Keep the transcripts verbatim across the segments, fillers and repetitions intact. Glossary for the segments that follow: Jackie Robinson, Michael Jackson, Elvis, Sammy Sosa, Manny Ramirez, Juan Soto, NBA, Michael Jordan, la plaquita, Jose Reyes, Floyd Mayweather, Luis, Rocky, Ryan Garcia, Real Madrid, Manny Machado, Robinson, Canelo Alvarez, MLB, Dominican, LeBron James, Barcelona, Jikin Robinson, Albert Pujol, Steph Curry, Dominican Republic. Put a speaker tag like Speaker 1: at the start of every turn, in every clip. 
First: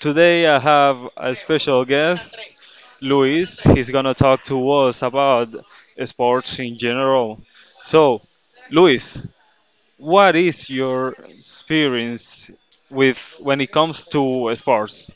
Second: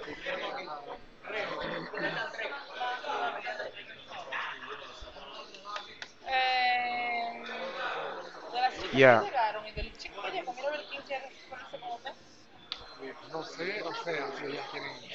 Speaker 1: today I have a special guest, Luis. He's gonna talk to us about sports in general. So, Luis,
Speaker 2: Yeah.
Speaker 1: what is your experience with when it comes to sports?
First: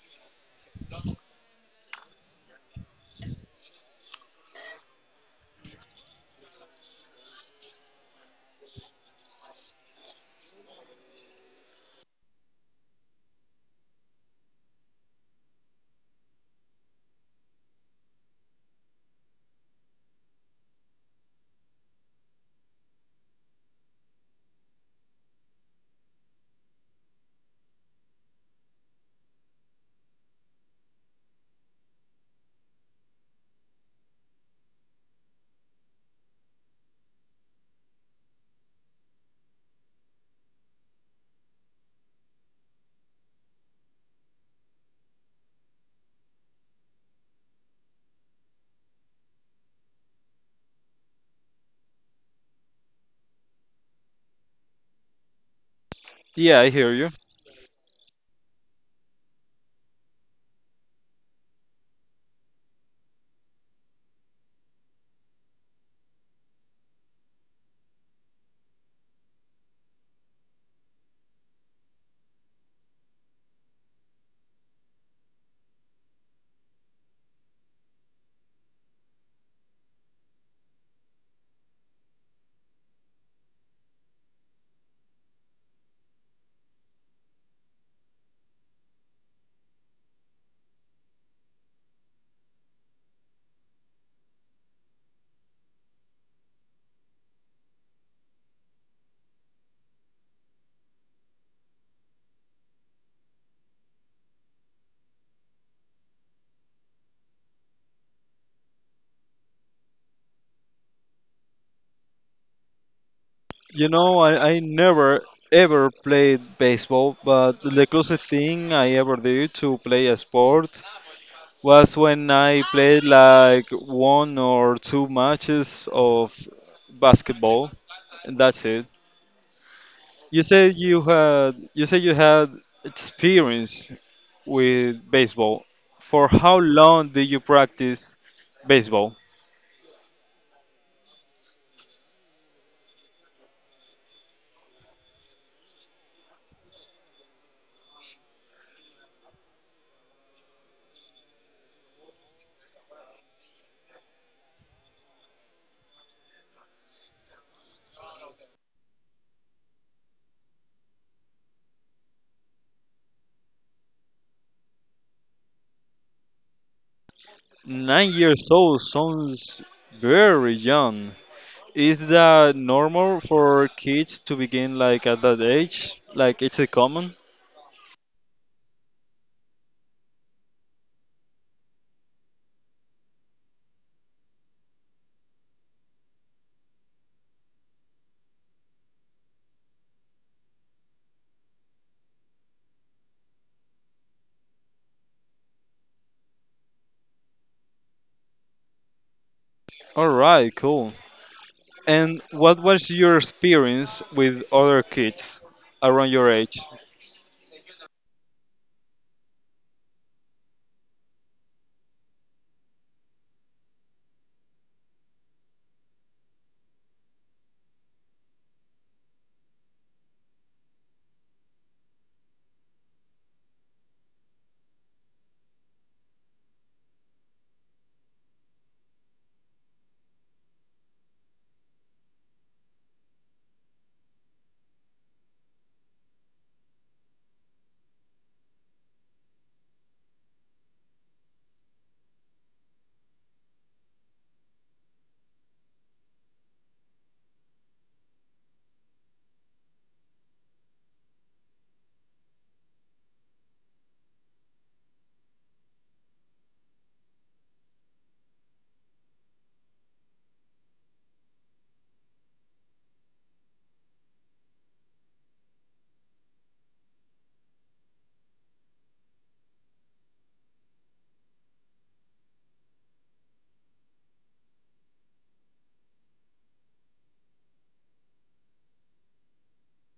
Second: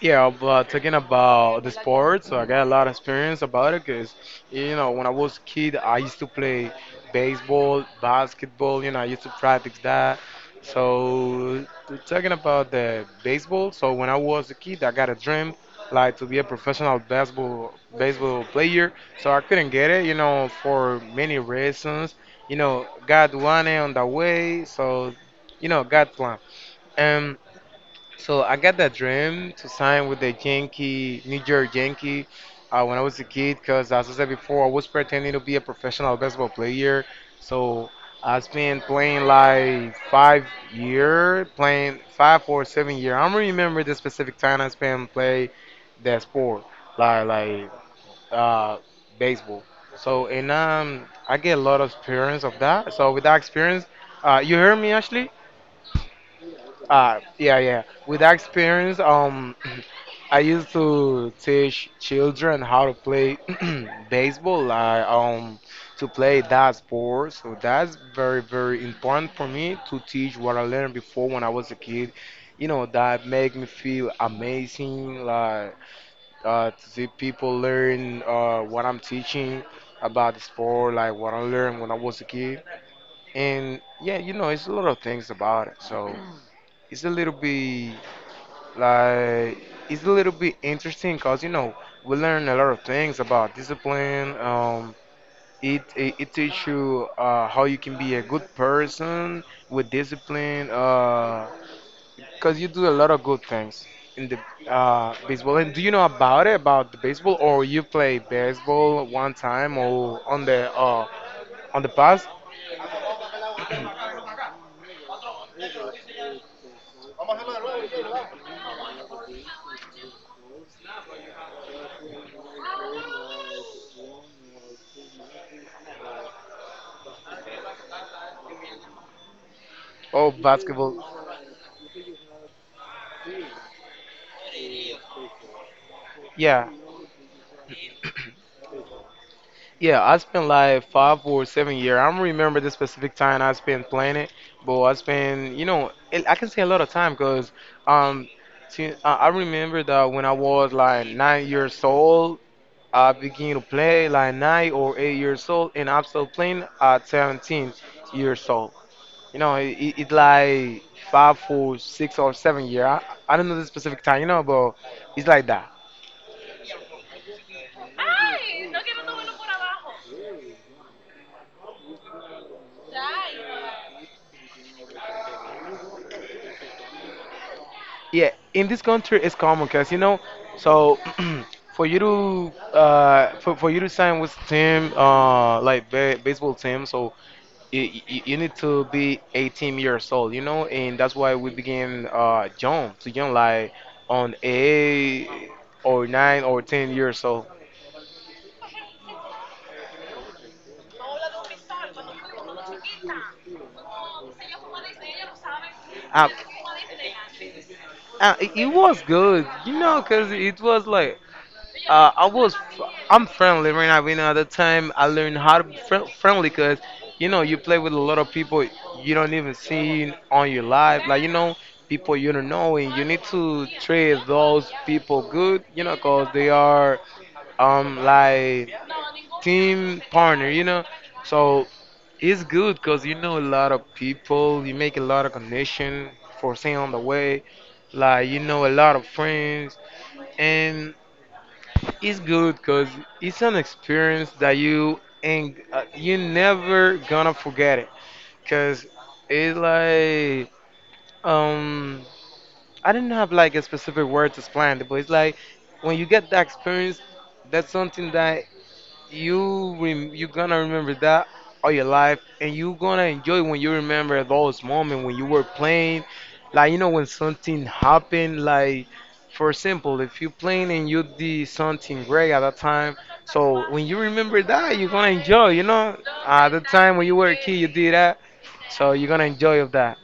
Speaker 2: Yeah, but talking about the sports, so I got a lot of experience about it because, you know, when I was a kid, I used to play baseball, basketball, you know, I used to practice that. So, t- talking about the baseball, so when I was a kid, I got a dream like to be a professional baseball baseball player. So I couldn't get it, you know, for many reasons. You know, God wanted on the way, so, you know, God plan. Um, so I got that dream to sign with the Yankee, New York Yankee, uh, when I was a kid. Because as I said before, I was pretending to be a professional basketball player. So I've been playing like five year, playing five or seven year. I don't remember the specific time I spent play that sport, like like uh, baseball. So and um, I get a lot of experience of that. So with that experience, uh, you heard me, Ashley?
Speaker 1: Yeah, I hear you.
Speaker 2: Uh, yeah, yeah. With that experience, um, I used to teach children how to play baseball, like, um, to play that sport. So that's very, very important for me to teach what I learned before when I was a kid. You know, that make me feel amazing, like, uh, to see people learn uh, what I'm teaching about the sport, like what I learned when I was a kid. And yeah, you know, it's a lot of things about it. So it's a little bit like, it's a little bit interesting because, you know, we learn a lot of things about discipline. Um, it, it, it teaches you uh, how you can be a good person with discipline because you do a lot of good things in the uh, baseball. And do you know about it, about the baseball, or you play baseball one time or on the uh, on the past
Speaker 1: You know, I, I never ever played baseball, but the closest thing I ever did to play a sport was when I played like one or two matches of basketball, and that's it.
Speaker 2: or
Speaker 1: You said
Speaker 2: basketball?
Speaker 1: you had you said you had experience with baseball. For how
Speaker 2: Yeah.
Speaker 1: long did you practice baseball?
Speaker 2: Yeah, I spent like five or seven year. I don't remember the specific time I spent playing it, but I spent, you know, it, I can say a lot of time because um, see, I I remember that when I was like nine years old, I began to play like nine or eight years old, and I'm still playing at seventeen years old. You know, it, it, it like five or six or seven year. I, I don't know the specific time, you know, but it's like that.
Speaker 1: Nine years old sounds very young. Is that normal for kids to begin like at that age? Like it's a common?
Speaker 2: Yeah, in this country it's common because you know, so for you to uh for, for you to sign with team uh like ba baseball team, so you, you, you need to be eighteen years old, you know, and that's why we begin uh young to young like on eight or nine or ten years old.
Speaker 1: All right, cool. And what was your experience with other kids around
Speaker 2: Ah,
Speaker 1: your age?
Speaker 2: Ah, it it was good, you know, because it was like Uh, I was, I'm friendly right now. You know, at the time I learned how to be fri- friendly because, you know, you play with a lot of people you don't even see on your life. Like, you know, people you don't know, and you need to treat those people good, you know, because they are, um, like team partner, you know. So it's good because you know a lot of people, you make a lot of connection for staying on the way, like you know a lot of friends, and it's good because it's an experience that you and uh, you never gonna forget it. Cause it's like um I didn't have like a specific word to explain it, but it's like when you get that experience, that's something that you rem- you gonna remember that all your life, and you gonna enjoy when you remember those moments when you were playing, like you know when something happened. Like for example, if you playing and you did something great at that time, so when you remember that, you're gonna enjoy. You know, at the time when you were a kid, you did that, so you're gonna enjoy of that.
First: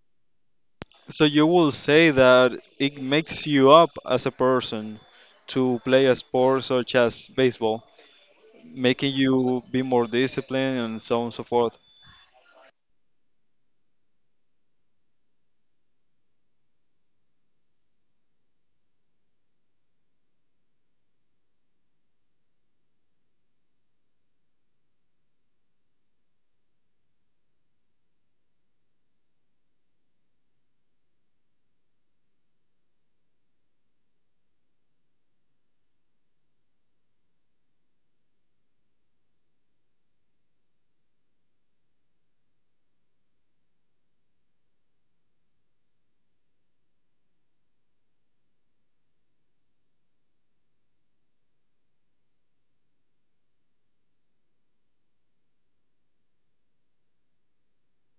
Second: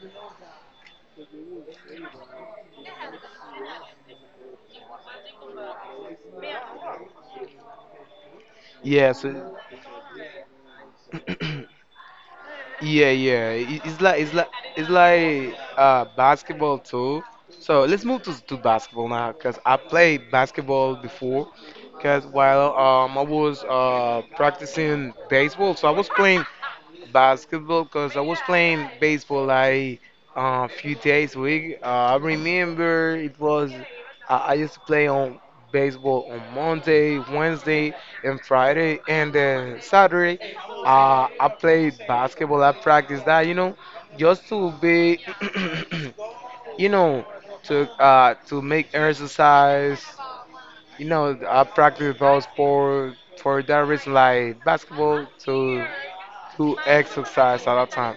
Speaker 1: So you will say that it makes you up as a person to play a sport such as baseball, making
Speaker 2: Yes.
Speaker 1: you be more disciplined and so on and so forth.
Speaker 2: Yeah, yeah. It- It's like it's like it's like uh basketball too. So let's move to to basketball now, cause I played basketball before. Cause while um I was uh practicing baseball, so I was playing basketball because I was playing baseball like a few days a week. Uh, I remember it was I I used to play on baseball on Monday, Wednesday, and Friday, and then Saturday, uh, I play basketball. I practice that, you know, just to be, you know, to uh, to make exercise. You know, I practice those sport for that reason, like basketball, to to exercise all the time.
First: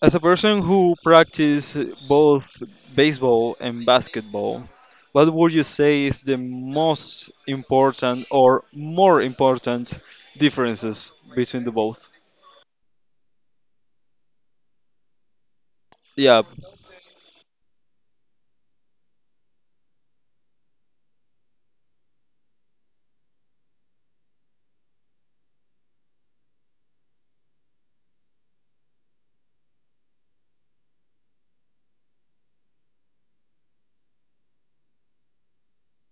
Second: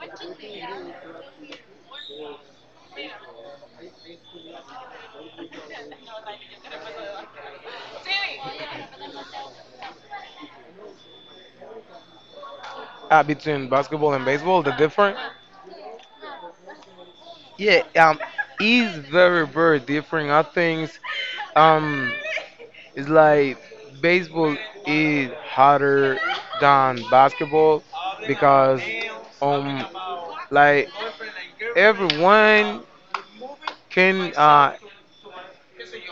Speaker 1: As a person who practice both baseball and basketball, what would you say is the most important or more important differences between the both?
Speaker 2: uh, between basketball and baseball, the difference.
Speaker 1: Yeah.
Speaker 2: Yeah, um, it's very, very different. I think um, it's like baseball is harder than basketball because um, like everyone can uh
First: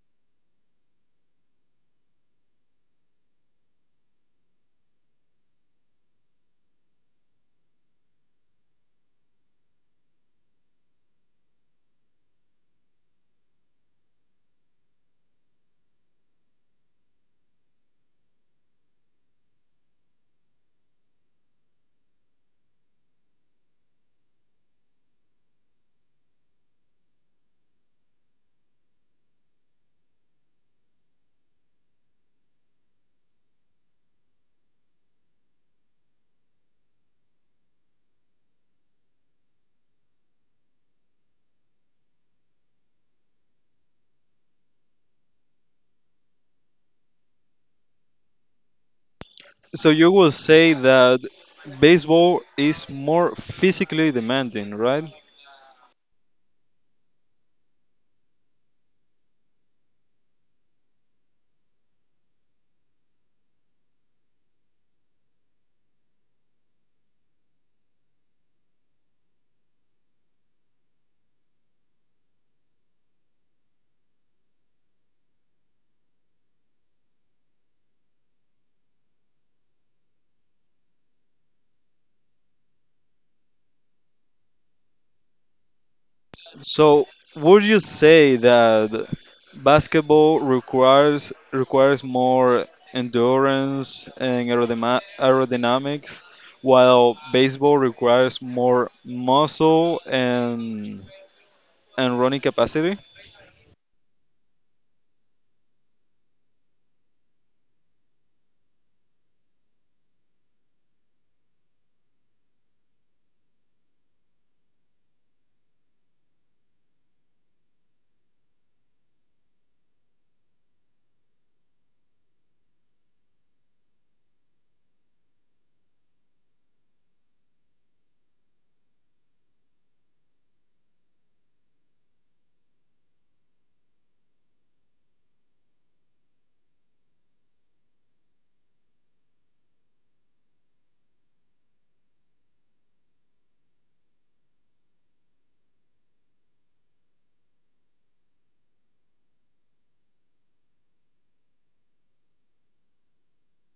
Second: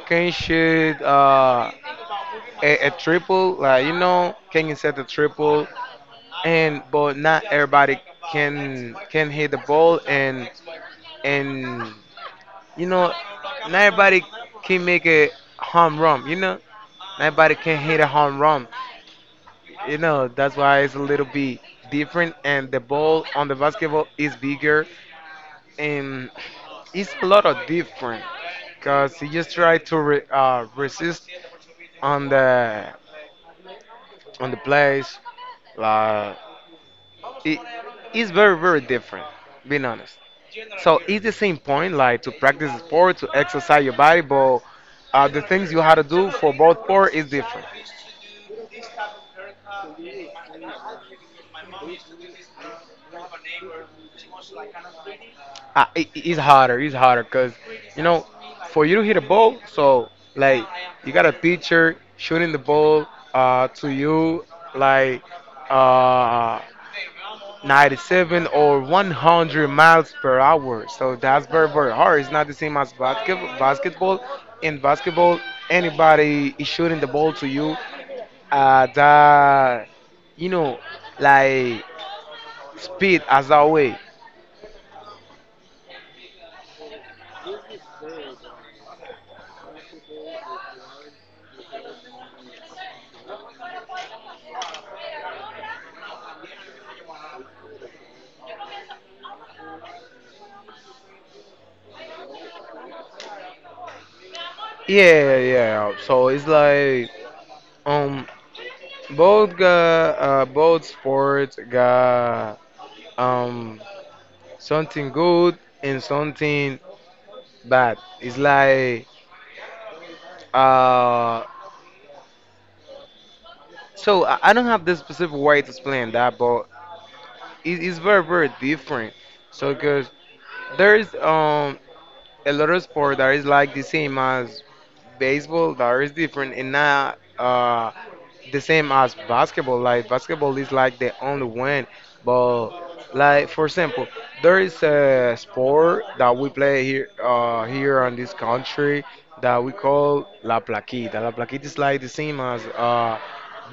Speaker 2: can shoot uh a, a triple, like you know, can set a triple, and but not everybody can can hit the ball and and You know, not everybody can make a home run. You know, not everybody can hit a home run. You know, that's why it's a little bit different, and the ball on the basketball is bigger, and it's a lot of different. Cause he just try to re- uh, resist on the on the place, like it is very very different being honest so it's the same point like to practice sport to exercise your body but uh, the things you have to do for both sport is different
Speaker 1: So you will say that baseball is more physically demanding, right?
Speaker 2: uh, it, it's harder it's harder because you know for you to hit a ball so like you got a pitcher shooting the ball uh, to you like uh, ninety-seven or one hundred miles per hour. So that's very, very hard. It's not the same as basket, basketball. In basketball, anybody is shooting the ball to you at that, you know, like speed as that way.
Speaker 1: So would you say that basketball requires requires more endurance and aerodema- aerodynamics, while baseball requires more muscle and and running capacity?
Speaker 2: Yeah, yeah. So it's like um both got uh, both sports got um something good and something bad. It's like uh so I I don't have the specific way to explain that, but it is very very different. So because there is um a lot of sport that is like the same as baseball, that is different and not uh the same as basketball. Like basketball is like the only one but like for example, there is a sport that we play here uh, here in this country that we call la plaquita. La plaquita is like the same as uh,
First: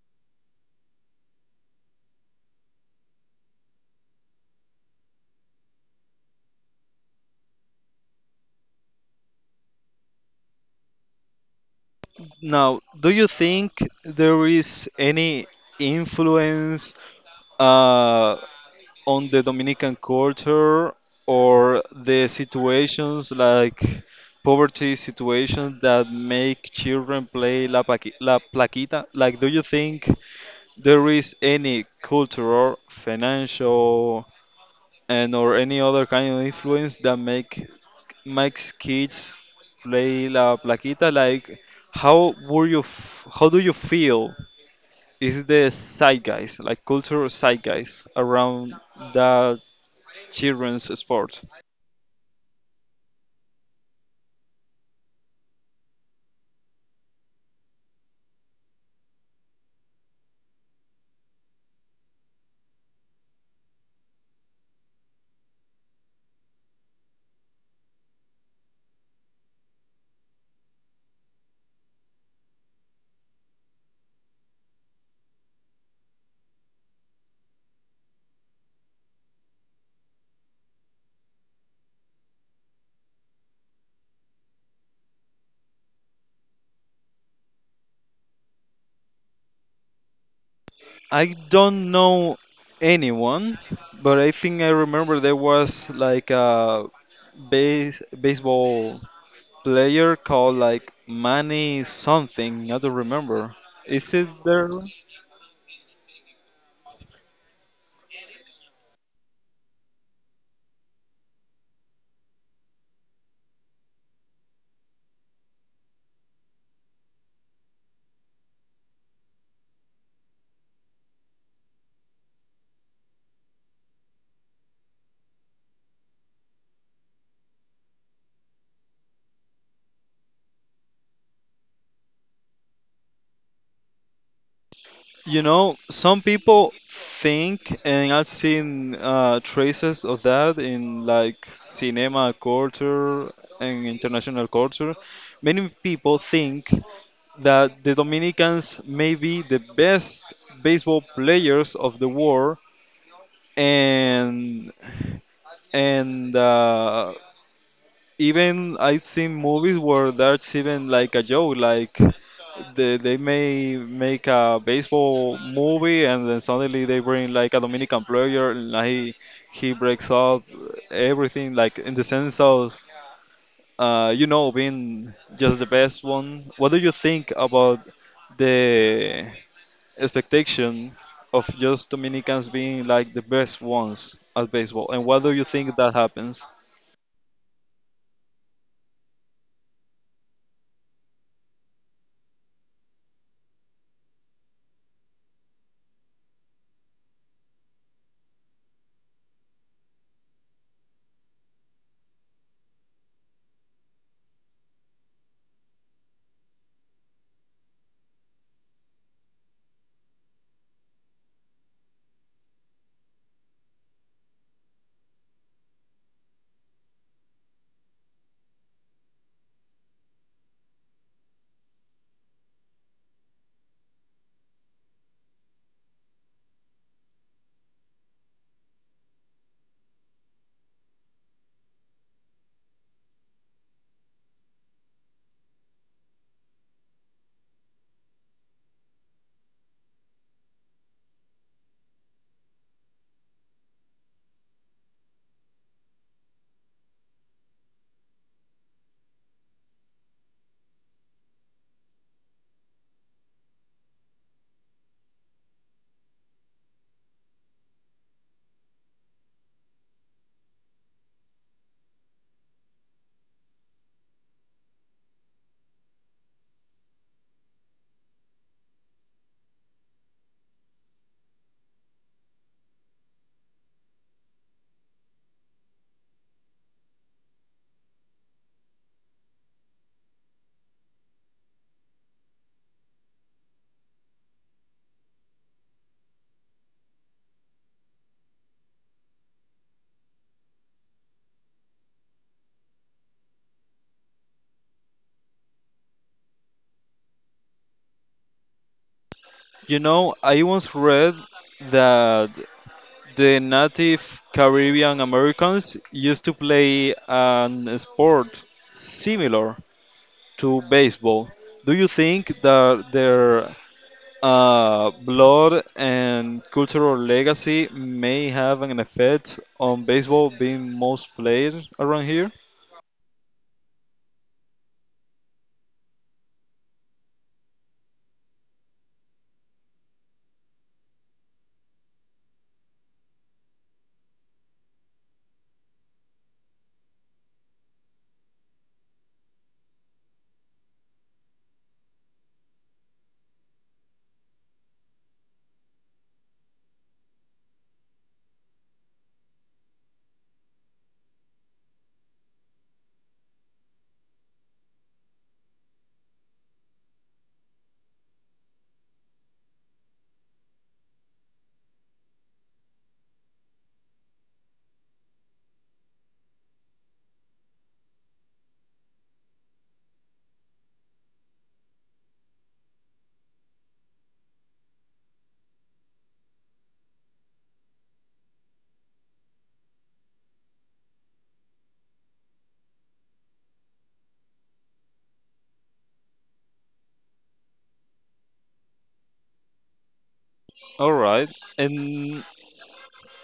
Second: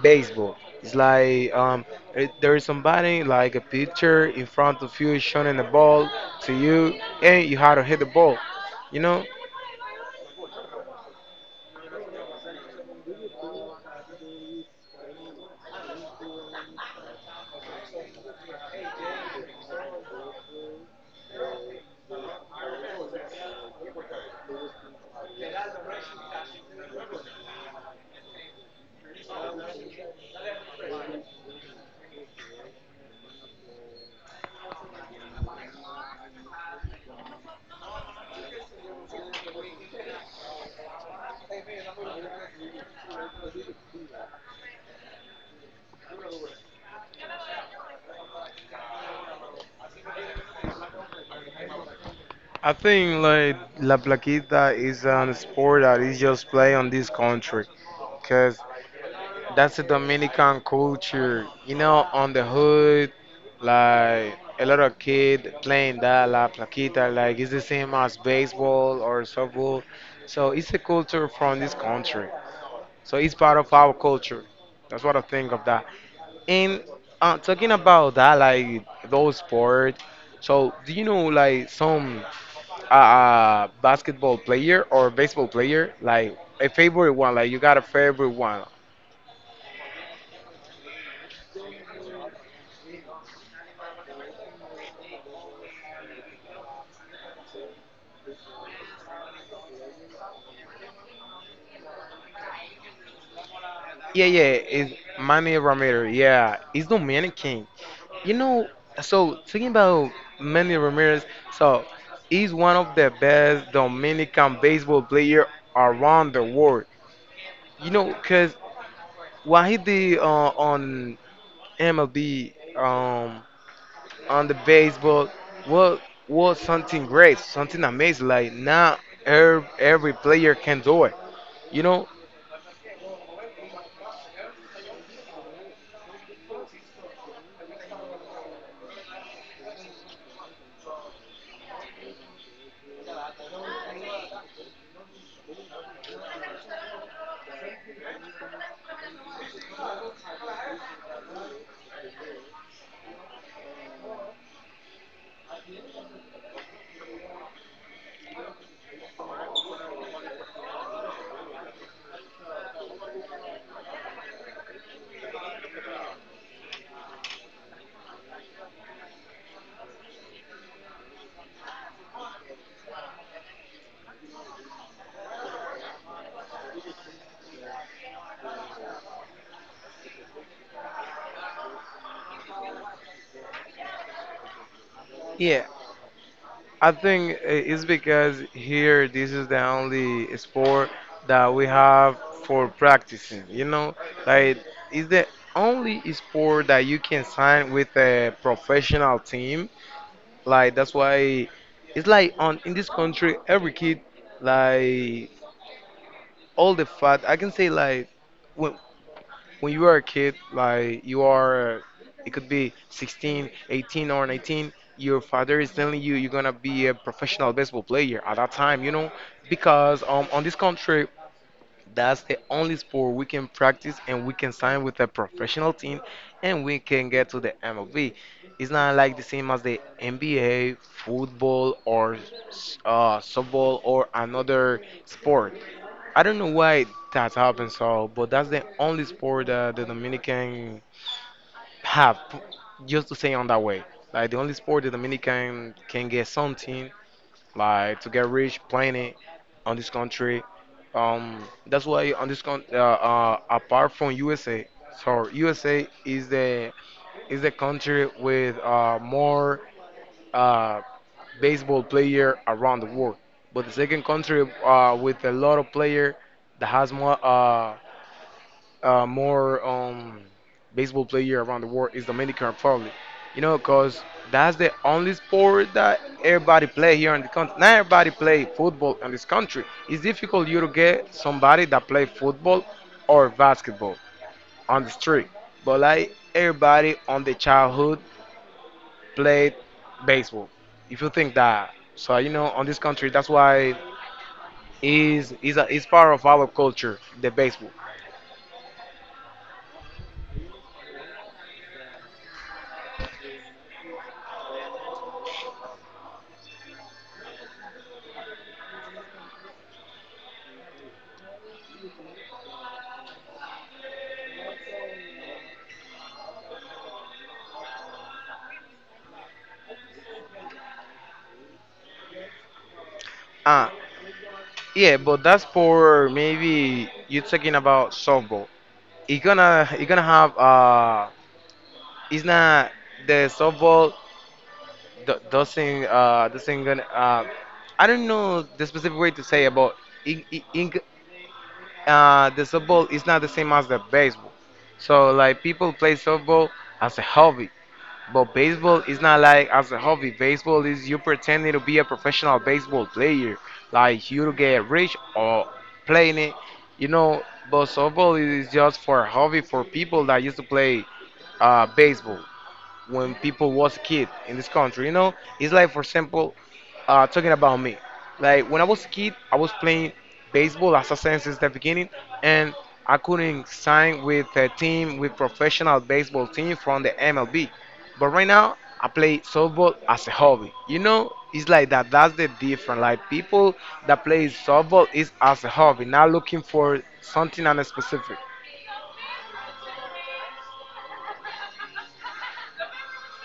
Speaker 2: baseball. It's like um, it, there is somebody like a pitcher in front of you shooting the ball to you, and you have to hit the ball. You know,
Speaker 1: Now, do you think there is any influence? Uh, on the Dominican culture or the situations like poverty situations that make children play la, paqui- la plaquita? Like, do you think there is any cultural, financial, and or any other kind of influence that make makes kids play la plaquita? Like, how would you f how do you feel? Is the zeitgeist, like cultural zeitgeist around that children's sport?
Speaker 2: I think like la plaquita is a sport that is just played on this country. Cause that's the Dominican culture, you know, on the hood, like a lot of kid playing that la plaquita, like it's the same as baseball or softball. So it's a culture from this country. So it's part of our culture. That's what I think of that. And uh, talking about that, like those sports. So do you know like some uh, uh, basketball player or baseball player, like a favorite one? Like you got a favorite one?
Speaker 1: I don't know anyone, but I think I remember there was like a base baseball player called like Manny something. I don't remember. Is
Speaker 2: Yeah,
Speaker 1: it
Speaker 2: yeah,
Speaker 1: there?
Speaker 2: it's Manny Ramirez. Yeah, he's Dominican. You know, so thinking about Manny Ramirez, so he's one of the best Dominican baseball player around the world. You know, cause what he did uh, on M L B, um, on the baseball, was was something great, something amazing. Like not every, every player can do it. You know,
Speaker 1: You know, some people think, and I've seen uh, traces of that in like cinema culture and international culture. Many people think that the Dominicans may be the best baseball players of the world, and and uh, even I've seen movies where that's even like a joke, like they, they may make a baseball movie and then suddenly they bring like a Dominican player and he he breaks up everything, like in the sense of uh, you know being just the best one. What do you think about the expectation of just Dominicans being like the best ones at baseball? And why do you
Speaker 2: yeah.
Speaker 1: think that happens?
Speaker 2: I think it's because here this is the only sport that we have for practicing. You know, like it's the only sport that you can sign with a professional team. Like that's why it's like on in this country every kid like all the fat I can say like when, when you are a kid, like you are, uh, it could be sixteen, eighteen, or nineteen, your father is telling you you're gonna be a professional baseball player at that time, you know, because um, on this country, that's the only sport we can practice and we can sign with a professional team and we can get to the M L B. It's not like the same as the N B A, football, or uh, softball or another sport. I don't know why that happened, so but that's the only sport that the Dominican have. p- Just to say on that way, like the only sport the Dominican can get something, like to get rich playing it on this country. Um, that's why on this con- uh, uh, apart from U S A. So U S A is the is the country with uh, more uh, baseball player around the world, but the second country uh, with a lot of player that has more uh, uh, more um, baseball player around the world is Dominican Republic. You know, cause that's the only sport that everybody play here in the country. Not everybody play football in this country. It's difficult you to get somebody that play football or basketball on the street. But like everybody on the childhood played baseball. If you think that, so you know, on this country, that's why is is a, is part of our culture, the baseball.
Speaker 1: You know, I once read that the native Caribbean Americans used to play an sport similar to baseball. Do you think that their uh, blood and cultural legacy may have an effect on baseball being most played around here?
Speaker 2: Yeah, but that's for maybe you're talking about softball. It gonna it gonna have uh, it's not the softball do, doesn't uh doesn't gonna uh, I don't know the specific way to say about it, but it, it, it- g- uh the softball is not the same as the baseball. So like people play softball as a hobby, but baseball is not like as a hobby. Baseball is you pretending to be a professional baseball player, like you to get rich or playing it, you know. But softball is just for hobby for people that used to play uh, baseball when people was kid in this country. You know, it's like for example, uh, talking about me. Like when I was a kid, I was playing baseball as I said since the beginning, and I couldn't sign with a team with professional baseball team from the M L B. But right now, I play softball as a hobby. You know, it's like that. That's the difference. Like people that play softball is as a hobby, not looking for something on a specific.
Speaker 1: All right. And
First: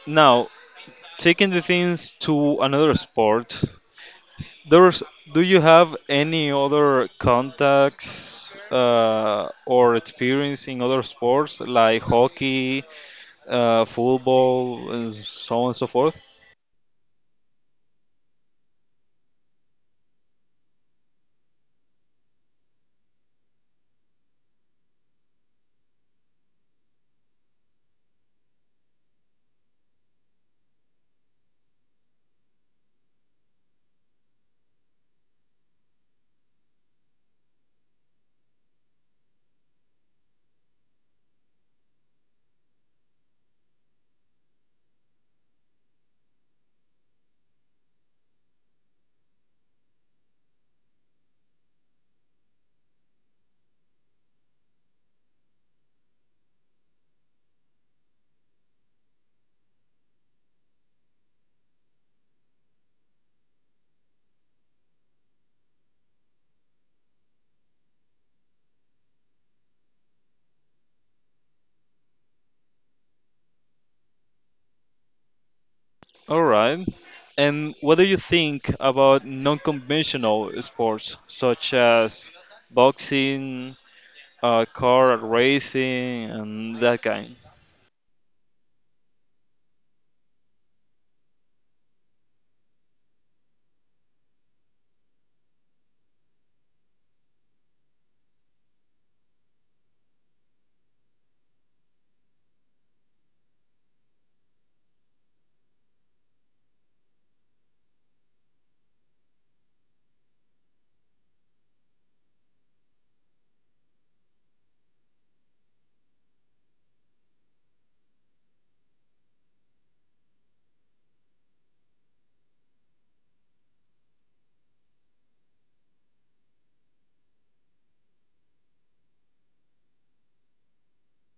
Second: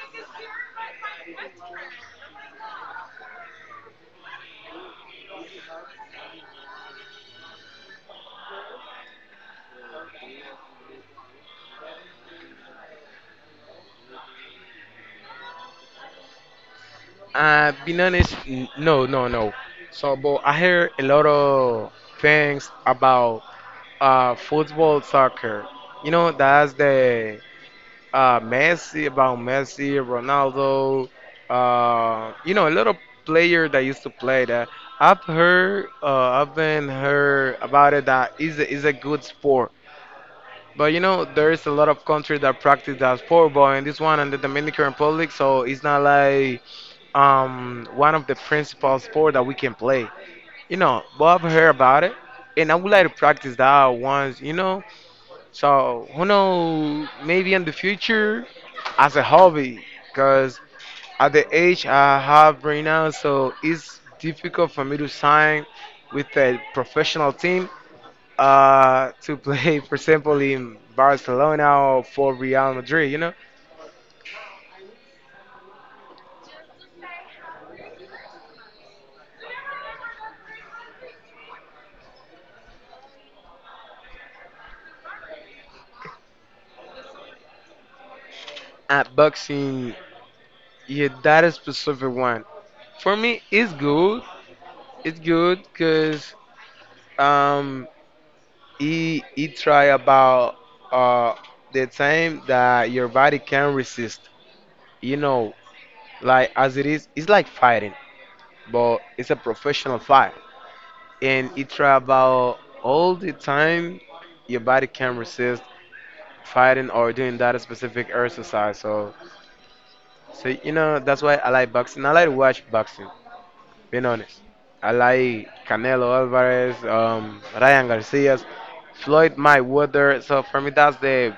Speaker 1: Now, taking the things to another sport, there's do you have any other contacts uh, or experience in other sports like hockey, uh, football, and so on and so forth?
Speaker 2: Uh, being honest, n- no, no, no. So, but I hear a lot of things about uh, football, soccer. You know, that's the uh, Messi, about Messi, Ronaldo. Uh, you know, a lot of player that used to play that. I've heard, uh, I've been heard about it that is a, is a good sport. But you know, there is a lot of countries that practice that sport, but in this one, in the Dominican Republic, so it's not like um, one of the principal sport that we can play. You know, but I've heard about it, and I would like to practice that once. You know, so who knows? Maybe in the future, as a hobby, because at the age I have right now, so it's difficult for me to sign with a professional team uh, to play, for example, in Barcelona or for Real Madrid. You know,
Speaker 1: All right. And what do you think about non-conventional sports such as boxing, uh, car racing, and that kind?
Speaker 2: at boxing, yeah, that is specific one for me it's good. It's good because um, it, it try about uh, the time that your body can resist. You know, like as it is, it's like fighting, but it's a professional fight, and it try about all the time your body can resist fighting or doing that specific exercise. So, so you know that's why I like boxing. I like to watch boxing. Being honest, I like Canelo Alvarez, um, Ryan Garcia's, Floyd Mayweather. So for me, that's the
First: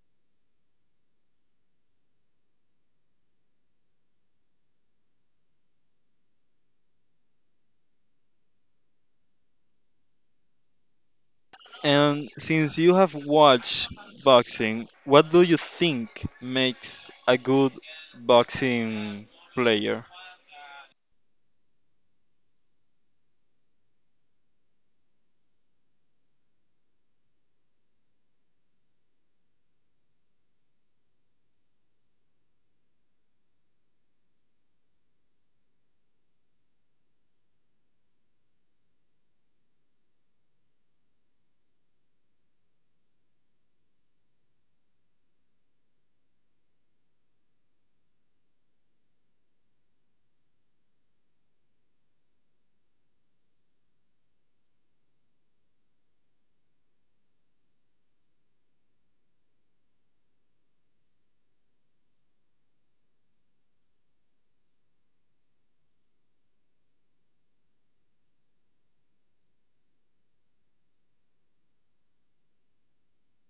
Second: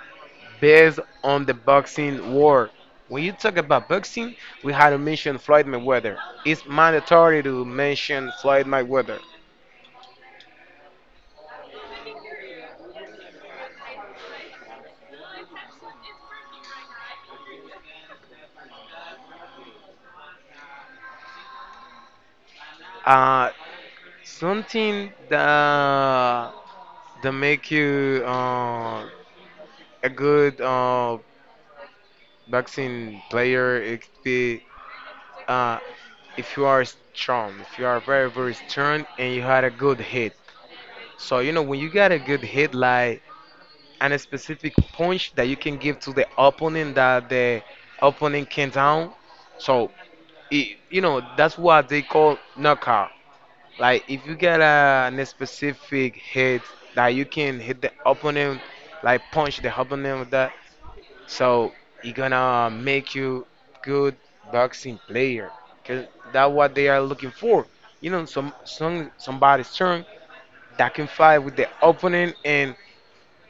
Speaker 2: best on the boxing world. When you talk about boxing, we had to mention Floyd Mayweather. It's mandatory to mention Floyd Mayweather.
Speaker 1: And since you have watched boxing, what do you think makes a good boxing player?
Speaker 2: Uh, something that that make you uh, a good uh, boxing player. It could be uh, if you are strong, if you are very, very strong and you had a good hit. So, you know, when you got a good hit, like and a specific punch that you can give to the opponent that the opponent can down. So, it, you know, that's what they call knockout. Like, if you get a, a specific hit that you can hit the opponent, like punch the opponent with that, so it gonna make you good boxing player, cause that's what they are looking for. You know, some some somebody strong that can fight with the opponent and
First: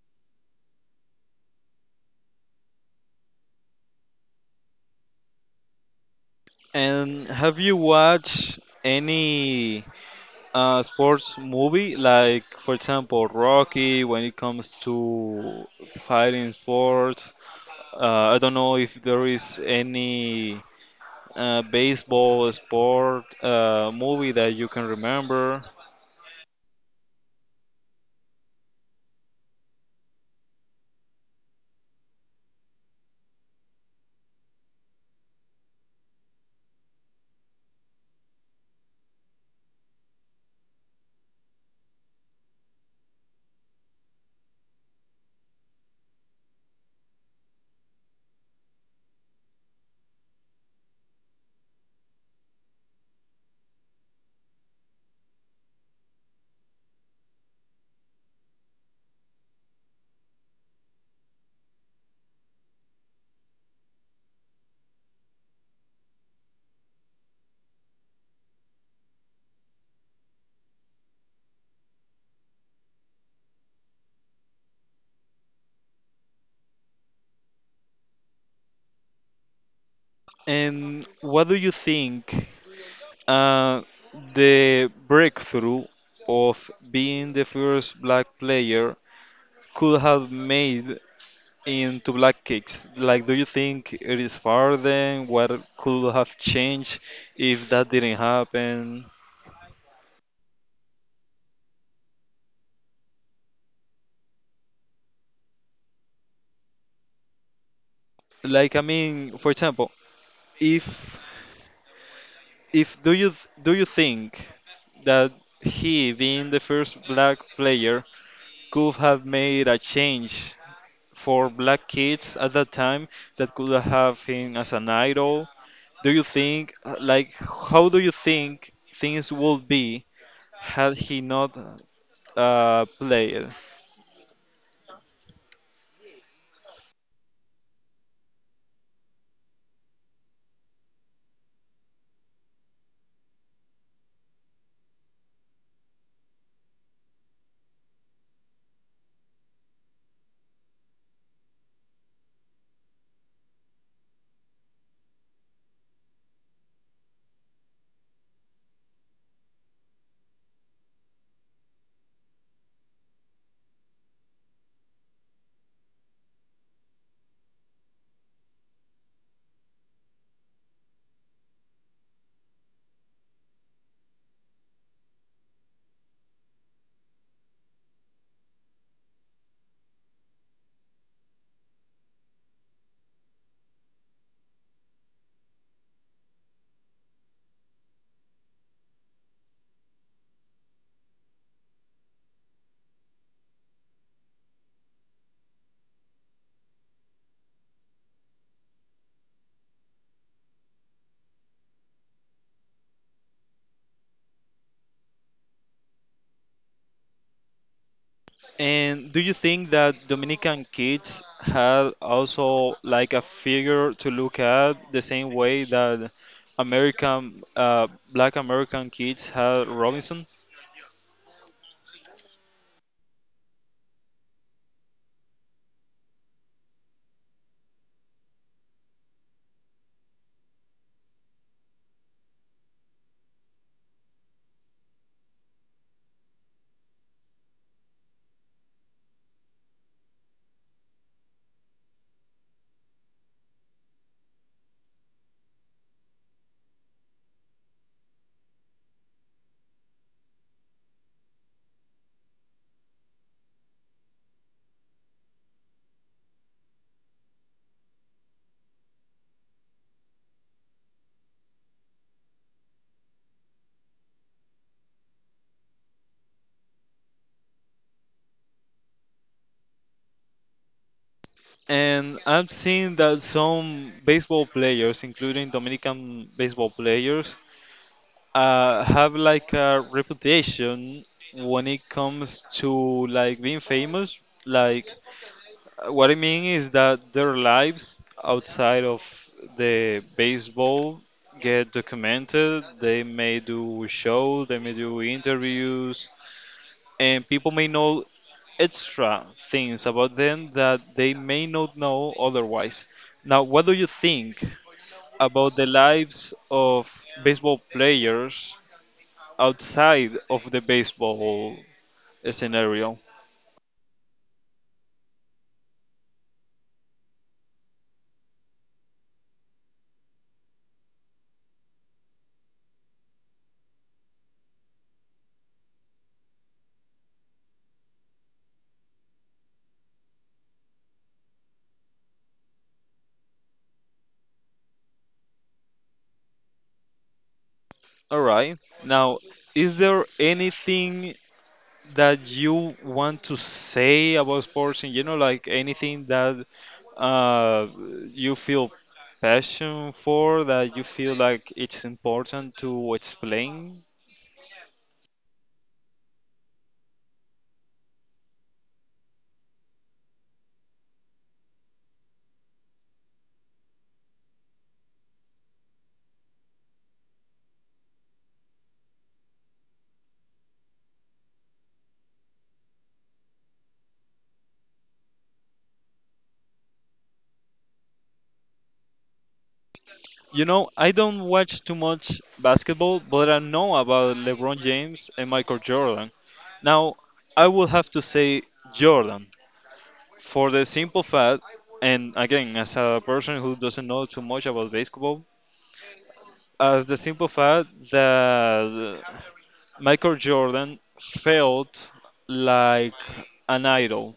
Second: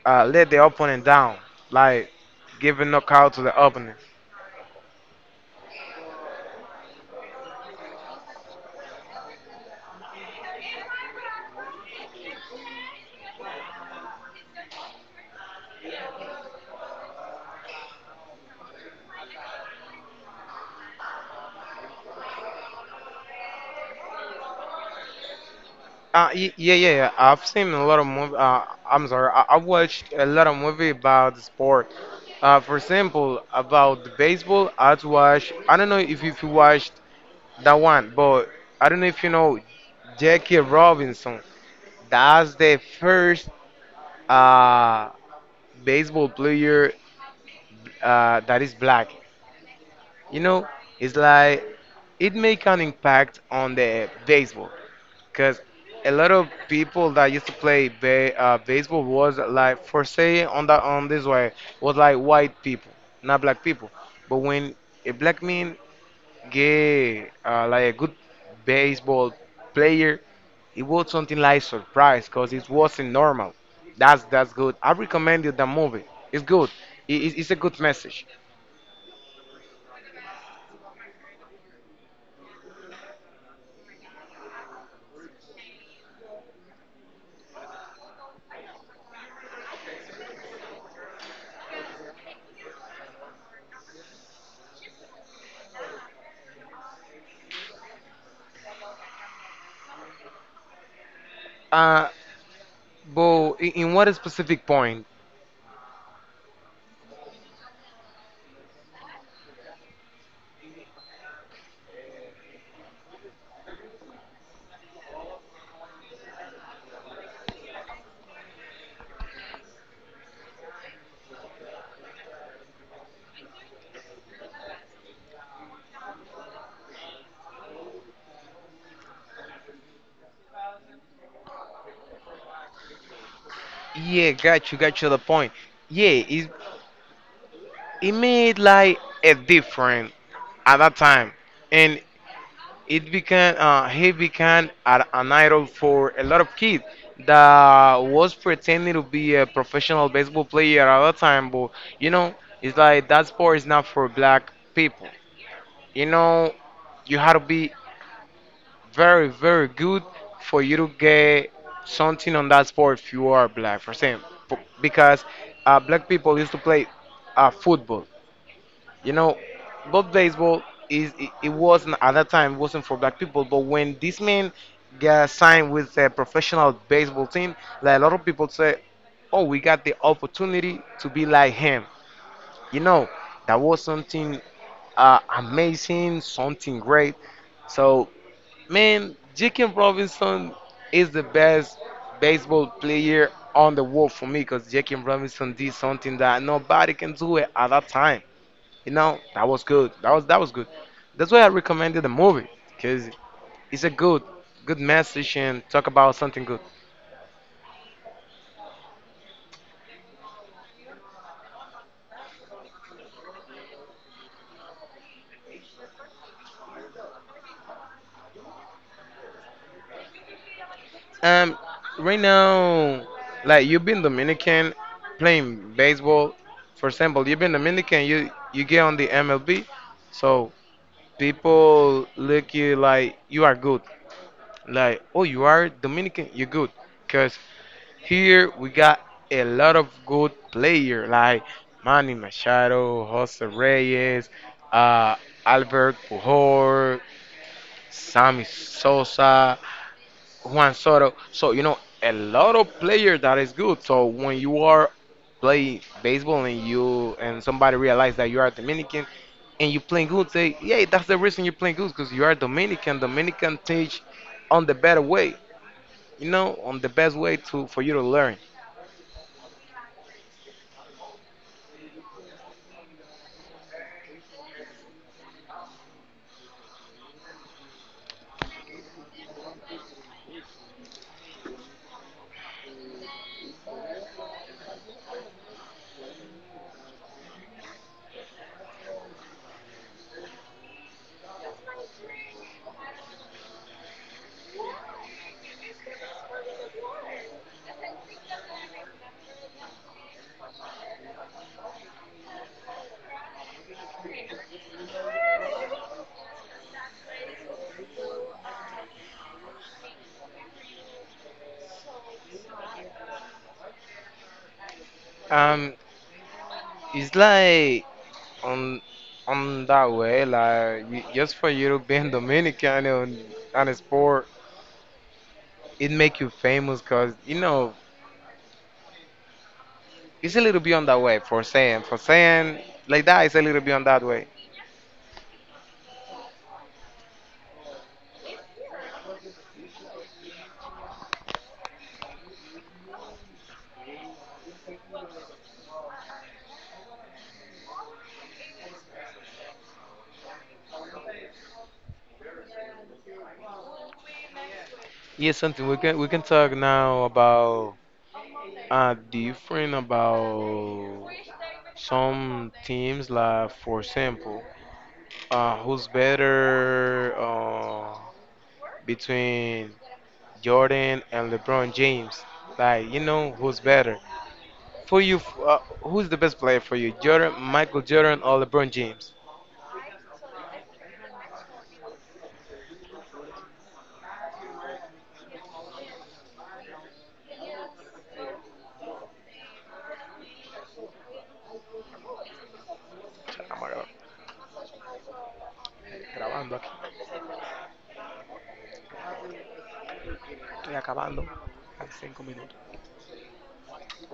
Speaker 2: uh, let the opponent down, like give a knockout to the opponent.
Speaker 1: And have you watched any uh, sports movie, like for example Rocky, when it comes to fighting sports? Uh, I don't know if there is any uh, baseball sport uh, movie that you can remember.
Speaker 2: Uh, y- yeah, yeah, yeah. I've seen a lot of movie. Uh, I'm sorry, I, I watched a lot of movie about the sport. Uh, for example, about the baseball, I'd watch. I don't know if you- if you watched that one, but I don't know if you know Jackie Robinson. That's the first uh, baseball player uh, that is black. You know, it's like it make an impact on the baseball because a lot of people that used to play ba- uh, baseball was like, for say on that on this way, was like white people, not black people. But when a black man get uh, like a good baseball player, it was something like surprise because it wasn't normal. That's that's good. I recommend you that movie. It's good. It, it- it's a good message.
Speaker 1: And what do you think Uh, the breakthrough of being the first black player could have made into black kicks. Like, do you think it is far then? What could have changed if that didn't happen?
Speaker 2: Uh, but in, in what specific point?
Speaker 1: Like, I mean, for example, if if do you do you think that he being the first black player could have made a change for black kids at that time that could have him as an idol. Do you think, uh, like, how do you think things would be had he not uh, played?
Speaker 2: Yeah, got you, got you the point. Yeah, it it made like a different at that time, and it became uh, he became a- an idol for a lot of kids that was pretending to be a professional baseball player at that time, but you know it's like that sport is not for black people, you know, you had to be very, very good for you to get something on that sport if you are black for example, because uh, black people used to play uh, football, you know, but baseball is it, it wasn't, at that time wasn't for black people. But when this man got signed with a professional baseball team, like a lot of people say, "Oh, we got the opportunity to be like him." You know, that was something uh, amazing, something great. So, man, Jikin Robinson is the best baseball player on the world for me because Jikin Robinson did something that nobody can do it at that time. You know, that was good. That was that was good. That's why I recommended the movie because it's a good good message and talk about something good.
Speaker 1: And do you think that Dominican kids had also like a figure to look at the same way that American, uh, Black American kids had Robinson?
Speaker 2: Um, right now, like you've been Dominican playing baseball. For example, you've been Dominican. You you get on the M L B, so people look you like you are good. Like oh, you are Dominican. You're good because here we got a lot of good players like Manny Machado, Jose Reyes, uh, Albert Pujol, Sammy Sosa, Juan Soto. So you know a lot of players that is good. So when you are playing baseball and you and somebody realize that you are Dominican and you playing good, say yeah, that's the reason you're playing good because you are Dominican. Dominican teach on the better way, you know, on the best way to for you to learn.
Speaker 1: And I've seen that some baseball players, including Dominican baseball players, uh, have like a reputation when it comes to like being famous. Like uh, what I mean is that their lives outside of the baseball get documented. They may do shows, they may do interviews, and people may know extra things about them that they may not know otherwise. Now, what do you think about the lives of baseball players outside of the baseball scenario?
Speaker 2: Um, It's like on on that way, like you, just for you to being Dominican and on a sport, it make you famous, cause you know it's a little bit on that way for saying for saying like that. It's a little bit on that way.
Speaker 1: All right. Now, is there anything that you want to say about sports in general? Like anything that uh, you feel passion for, that you feel like it's important to explain?
Speaker 2: Yeah, something we can we can talk now about uh different about some teams like for example uh who's better uh between Jordan and LeBron James. Like, you know who's better for you? f- Uh, who's the best player for you, Jordan, Michael Jordan, or LeBron James?
Speaker 1: You know, I don't watch too much basketball, but I know about LeBron James and Michael Jordan. Now, I will have to say Jordan for the simple fact, and again, as a person who doesn't know too much about basketball, as the simple fact that Michael Jordan felt like an idol.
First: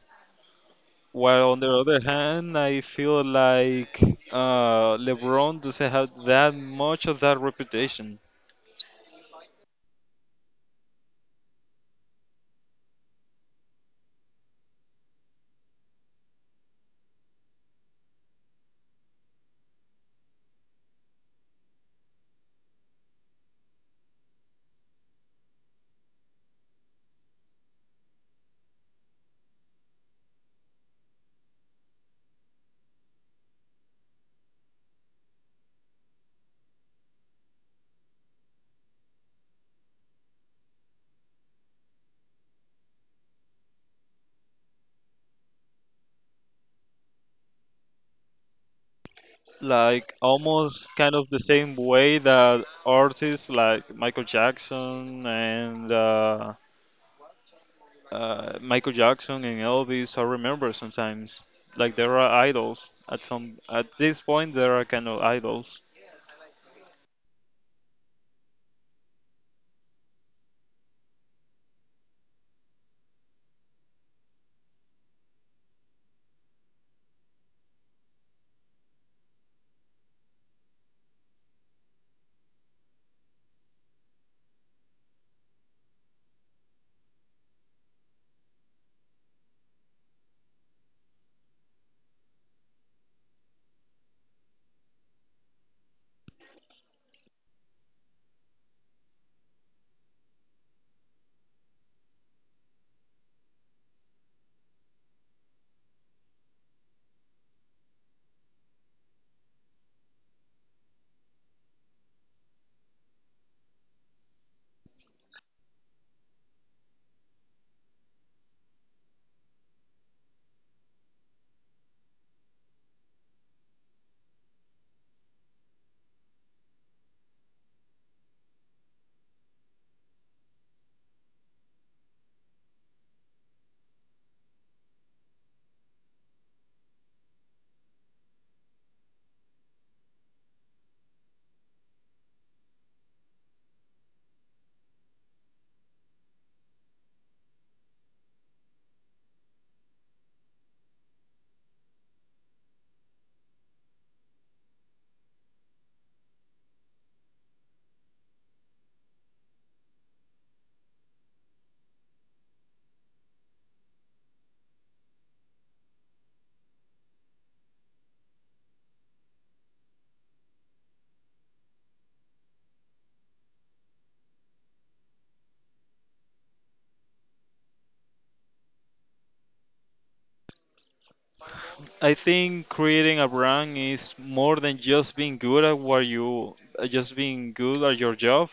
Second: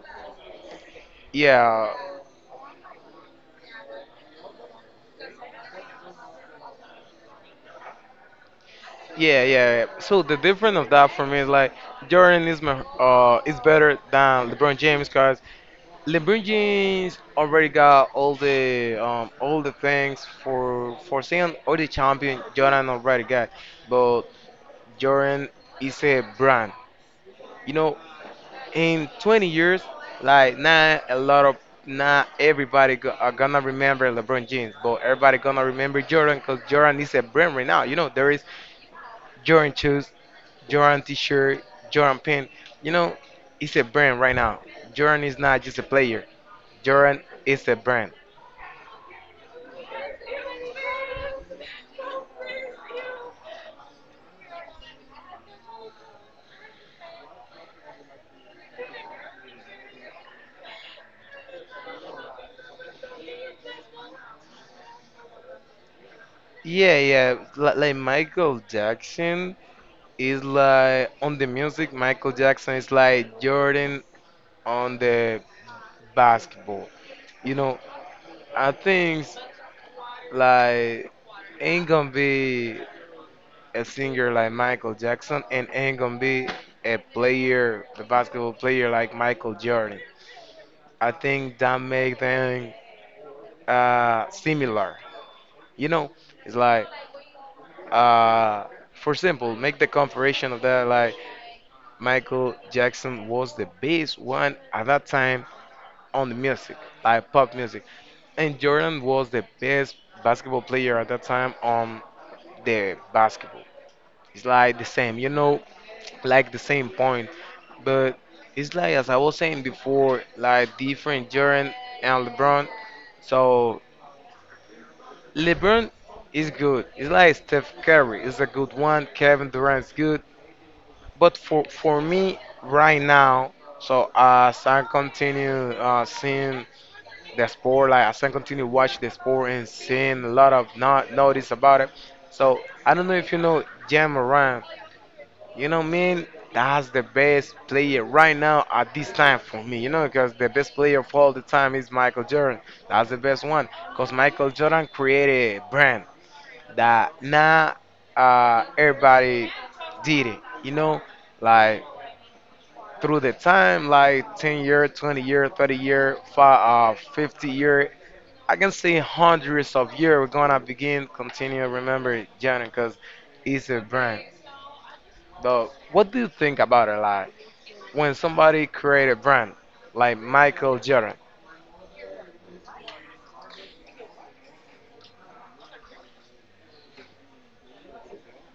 Speaker 1: While on the
Speaker 2: Yeah,
Speaker 1: other hand, I feel like uh, LeBron doesn't have that much of that reputation.
Speaker 2: yeah, yeah. yeah. So the difference of that for me is like Jordan is my, uh is better than LeBron James because LeBron James already got all the um all the things for for saying all the champion Jordan already got, but Jordan is a brand. You know, in twenty years, like not a lot of not everybody go, are gonna remember LeBron James, but everybody gonna remember Jordan because Jordan is a brand right now. You know there is Jordan shoes, Jordan T-shirt, Jordan pin. You know, it's a brand right now. Jordan is not just a player. Jordan is a brand.
Speaker 1: Like almost kind of the same way that artists like Michael Jackson and uh, uh, Michael Jackson and Elvis. I remember sometimes like there are idols at some at this point there are kind of idols.
Speaker 2: Yeah, yeah. Like, like Michael Jackson is like on the music. Michael Jackson is like Jordan on the basketball. You know, I think like ain't gonna be a singer like Michael Jackson and ain't gonna be a player, a basketball player like Michael Jordan. I think that make them uh, similar. You know, it's like uh, for example, make the comparison of that like Michael Jackson was the best one at that time on the music, like pop music, and Jordan was the best basketball player at that time on the basketball. It's like the same, you know, like the same point. But it's like as I was saying before, like different Jordan and LeBron. So LeBron is good. It's like Steph Curry is a good one. Kevin Durant's good. But for for me right now, so as I continue uh, seeing the sport, like as I continue watch the sport and seeing a lot of not notice about it. So I don't know if you know Jam. You know, man, that's the best player right now at this time for me. You know, because the best player of all the time is Michael Jordan. That's the best one. Because Michael Jordan created a brand that now uh, everybody did it. You know, like through the time, like ten year, twenty year, thirty year, five, uh, fifty year. I can say hundreds of years we're gonna begin, continue, remember Jordan because it's a brand. But what do you think about it? Like, when somebody created brand like Michael Jordan.
Speaker 1: I think creating a brand is more than just being good at what you uh, just being good at your job,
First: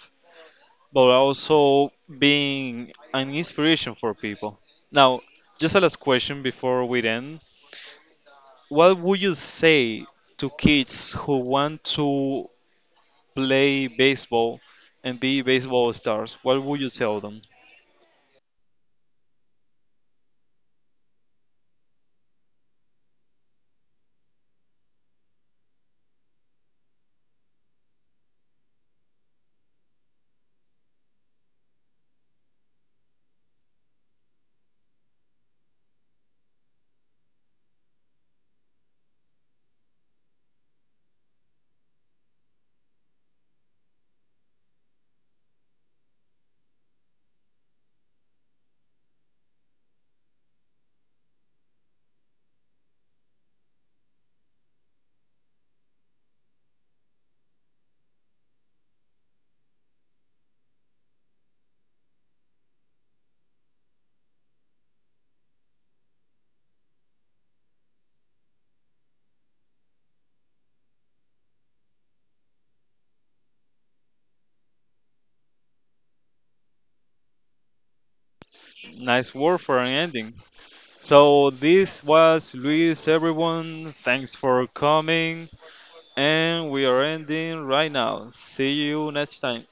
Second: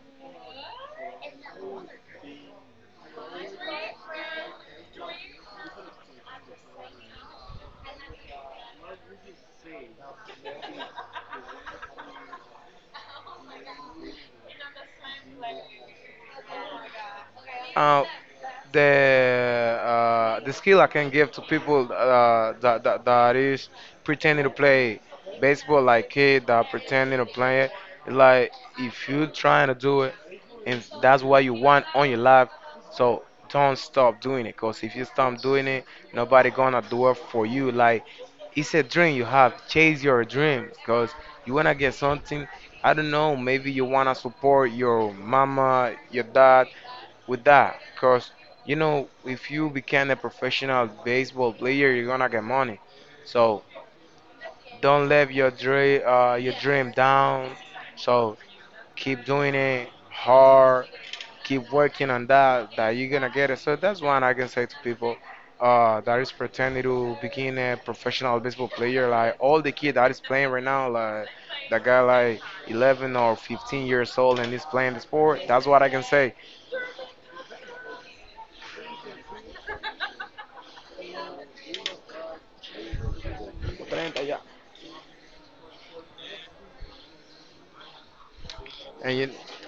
Speaker 1: but also being an inspiration for people. Now, just a last question before we end. What would you say to kids who want to play baseball and be baseball stars? What would you tell them?
Speaker 2: Uh, the uh, the skill I can give to people uh, that, that that is pretending to play baseball like kid that pretending to play it. Like if you trying to do it, and that's what you want on your life, so don't stop doing it. Cause if you stop doing it, nobody gonna do it for you. Like it's a dream you have. Chase your dream, cause you wanna get something. I don't know, maybe you wanna support your mama, your dad with that. Cause you know, if you become a professional baseball player, you're gonna get money. So don't let your dream, uh, your dream down. So keep doing it hard. Keep working on that. That you're gonna get it. So that's one I can say to people. Uh, that is pretending to become a professional baseball player. Like all the kid that is playing right now, like that guy like eleven or fifteen years old and he's playing the sport. That's what I can say.
Speaker 1: Nice word for an ending. So this was Luis, everyone. Thanks for coming. And we are ending right now. See you
Speaker 2: And you,
Speaker 1: next time.